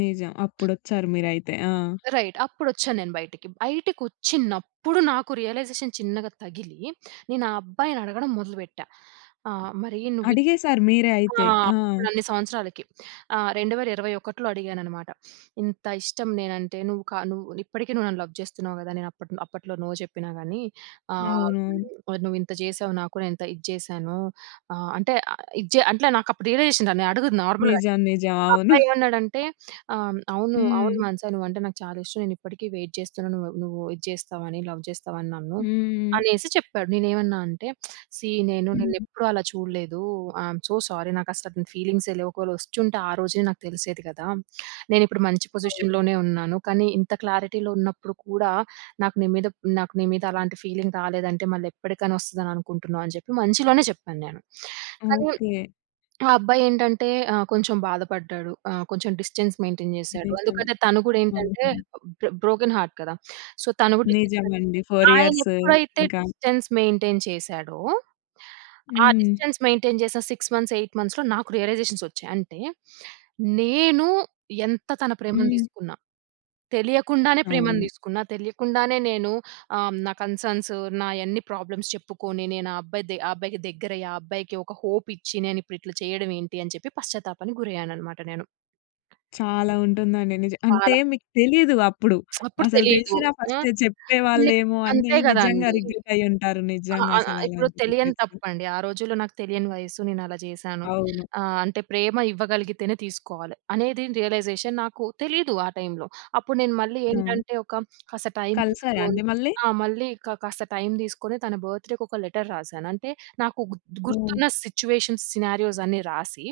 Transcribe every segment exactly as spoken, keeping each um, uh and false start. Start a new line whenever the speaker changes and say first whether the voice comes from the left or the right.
left: నిజం. అప్పుడొచ్చారు మీరైతే. ఆ!
right: రైట్. అప్పుడొచ్చా నేను బయటికి. బయటికొచ్చినప్పుడు నాకు రియలైజేషన్ చిన్నగా తగిలీ నేను ఆ అబ్బాయిని అడగడం మొదలు పెట్టా. ఆహ్, మరీ నువ్వి
left: అడిగేశారు మీరే
right: ఆ!
left: అయితే. ఆ!
right: అప్పుడు అన్ని సంవత్సరాలకి. ఆ! రెండు వెల రెండు వేల ఇరవై ఒకటిలో అడిగాను అనమాట. ఇంత ఇష్టం నేను అంటే నువ్వు క నువ్వు ఇప్పటికీ నువ్వు నన్ను లవ్ చేస్తున్నావు గదా! నేను అప్పట్లో అప్పట్లో నో చెప్పినా గానీ ఆహ్,
left: అవునవును.
right: మరి నువ్వు ఇంత చేశావు నాకు నే ఎంత ఇది చేశానో ఆ! అంటే ఆహ్, ఇజ్జే అంట్లే నాకు అప్పుడు రియలైజేషన్ రా నే అడుగుతున్నా నార్మల్‌గా.
left: నిజం. నిజం.
right: ఆ
left: అవును.
right: అబ్బాయి ఏమన్నాడంటే ఆహ్ అవును.
left: హ్మ్.
right: అవును. మానసా నువ్వు అంటే నాకు చాలా ఇష్టం. నేను ఇప్పటికి వెయిట్ చేస్తున్నాను. నువ్వు నువ్వూ ఇది చేస్తావు అని లవ్ చేస్తావు అని నన్ను.
left: హ్మ్.
right: అనేసి చెప్పాడు. నేను ఏవన్నా అంటే సీ నేను నిన్ను
left: హుహు.
right: ఎప్పుడూ అలా చూడలేదూ. I'm so sorry. నాకు అసల అతని ఫీలింగ్సే లేవు. ఒకవేళ వచ్చుంటే ఆ రోజే నాకు తెలిసేది కదా! నేను ఇప్పుడు మంచి
left: అవును.
right: పొజిషన్‌లోనే ఉన్నాను. కానీ ఇంత క్లారిటీలో ఉన్నప్పుడు కూడా నాకు నీ మీద, నాకు నీ మీద అలాంటి ఫీలింగ్ రాలేదు అంటే మళ్ళీ ఎప్పటికైనా వస్తదని అనుకుంటున్నా అని చెప్పి మంచిగానే చెప్పాను నేను. కానీ
left: ఓకే.
right: ఆ అబ్బాయి ఏంటంటే ఆహ్ కొంచెం బాధ పడ్డాడు. ఆహ్, కొంచెం డిస్టెన్స్ మెయింటెయిన్ చేశాడు.
left: నిజమే.
right: అందుకనే తను గూడా ఏంటంటే
left: హుహు.
right: బ్రొ బ్రోకెన్ హార్ట్ కదా! సో, తను గూడా డిస్టెన్స్ మె
left: నిజమండి. ఫోర్
right: ఆయన
left: ఇయర్స్
right: ఎప్పుడైతే
left: ఇంకా
right: డిస్టెన్స్ మెయింటెయి‌న్ చేశాడో! ఆ
left: హ్మ్.
right: డిస్టెన్స్ మెయింటెయిన్ చేసిన సిక్స్ మంత్స్ ఎయిట్ మంత్స్‌లో నాకు రియలైజేషన్స్ వచ్చాయి. అంటే నేను ఎంత తన ప్రేమని
left: హ్మ్.
right: తీసుకున్న. తెలియకుండానే ప్రేమను
left: అవును.
right: తీసుకున్నా. తెలియకుండానే నేనూ ఆహ్, నా కన్‌స‌న్స్ నాయన్ని ప్రాబ్లమ్స్ చెప్పుకోని నేను ఆ అబ్బాయిది ఆ అబ్బాయికి దెగ్గిరయి ఆ అబ్బాయికి ఒక హోప్ ఇచ్చి నేను ఇప్పుడు ఇట్ల చేయడం ఏంటి అని చెప్పి పశ్చాత్తాపానికి గురయ్యాను అనమాట నేను.
left: చాలా ఉంటుందండి. నిజ అంటే
right: చాలా.
left: మీకు తెలీదు అప్పుడు.
right: అప్పుడు
left: అసలు
right: తెలీదు.
left: తెలిసినా
right: ఆ!
left: ఫస్టే
right: హ్మ్.
left: చెప్పేవాళ్ళేమో అనీ
right: అంతే గదా
left: నిజంగా
right: అండీ.
left: రిగ్రెట్ అయ్యి ఉంటారు.
right: ఆ!
left: నిజంగా
right: ఆ!
left: అసలు
right: ఇప్పుడు
left: అలాంటి
right: తెలియని
left: రిగ్రెట్.
right: తప్పండి. ఆ రోజుల్లో నాకు తెలియని వయసు. నేను అలా చేశాను.
left: అవును.
right: ఆహ్, అంటే ప్రేమ ఇవ్వగలిగితేనే తీసుకోవాలి. అనేది రియలైజేషన్ నాకు తెలీదు ఆ టైమ్‌లో. అప్పుడు నేను మళ్ళీ
left: హ్మ్.
right: ఏంటంటే ఒక కాస్త టైమ్
left: కలిశారా
right: తీసుకోని
left: అండి మళ్ళీ?
right: ఆ! మళ్ళీ క కాస్త టైమ్ తీసుకొని తన బర్త్‌డే‌కి ఒక లెటర్ రాశాను. అంటే నాకు గుత్
left: హ్మ్.
right: గుర్తున్న సిట్యుయేషన్స్ సినారియోస్ అన్నీ రాసి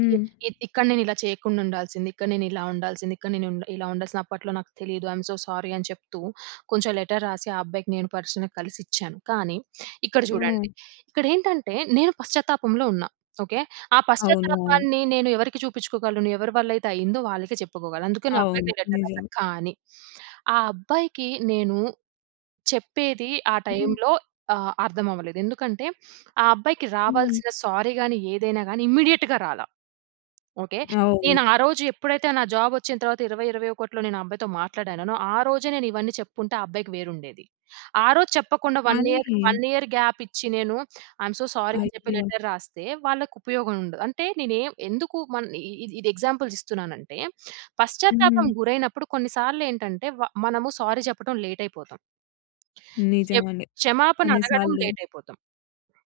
right: ఇ ఇక్కడ నేను ఇలా చెయ్యకుండా ఉండాల్సింది. ఇక్కడ నేను ఇలా ఉండాల్సింది. ఇక్కడ నేను ఉండ్ ఇలా ఉండసలు అప్పట్లో నాకు తెలీదు. ఐ‌మ్ సో సారీ అని చెప్తూ, కొంచెం లెటర్ రాసి ఆ అబ్బాయికి నేను పర్సనల్లీ కలిసి ఇచ్చాను. కానీ ఇక్కడ చూడండి.
left: హ్మ్.
right: ఇక్కడ ఏంటంటే నేను పశ్చాత్తాపంలో ఉన్నా. ఓకే. ఆ
left: అవును. అవును.
right: పశ్చాత్తాపాన్ని నేను ఎవరికి చూపిచ్చుకోగలను? ఎవరి వల్ల అయితే అయిందో వాళ్ళకే చెప్పుకోగలను. అందుకని ఆ
left: అవును.
right: అబ్బాయికే లెటర్
left: నిజం.
right: రాశా. కానీ ఆ అబ్బాయికి నేను చెప్పేది ఆ
left: హ్మ్.
right: టైమ్‌లో ఆహ్, అర్థం అవ్వలేదు. ఎందుకంటే ఆ అబ్బాయికి
left: హ్మ్.
right: రావాల్సిన సారీ గానీ ఏదైనా గానీ ఇమ్మీడియేట్‌గా రాలా. ఓకే.
left: అవును.
right: నేను ఆ రోజు ఎప్పుడైతే నా జాబ్ వచ్చిన తరువాత ఇరవై ఇరవై ఒకటిలో నేను ఆ అబ్బాయితో మాట్లాడానో నొ ఆ రోజే నేను ఇవన్నీ చెప్పుకుంటే ఆ అబ్బాయికి వేరు ఉండేది. ఆరోజు చెప్పకుండా వన్ ఇయర్
left: కానీ
right: వన్ ఇయర్ గ్యాప్ ఇచ్చి నేను ఐ‌మ్ సో సారీ అని చెప్పి
left: అయ్యో!
right: లెటర్ రాస్తే వాళ్ళకు ఉపయోగం ఉండదు. అంటే నేనేం ఎందుకు మల్ ఇ ఇ ఇ ఇది ఎగ్జాంపుల్స్ ఇస్తున్నానంటే! పశ్చాత్తాపం
left: హ్మ్.
right: గురైనప్పుడు కొన్ని సార్లు ఏంటంటే వ మనము సారీ చెప్పటం లేట్ అయిపోతాం. చెప్
left: నిజమండి.
right: క్షమాపణ
left: కొన్ని
right: అడగడం
left: సార్లు
right: లేట్ అయిపోతాం.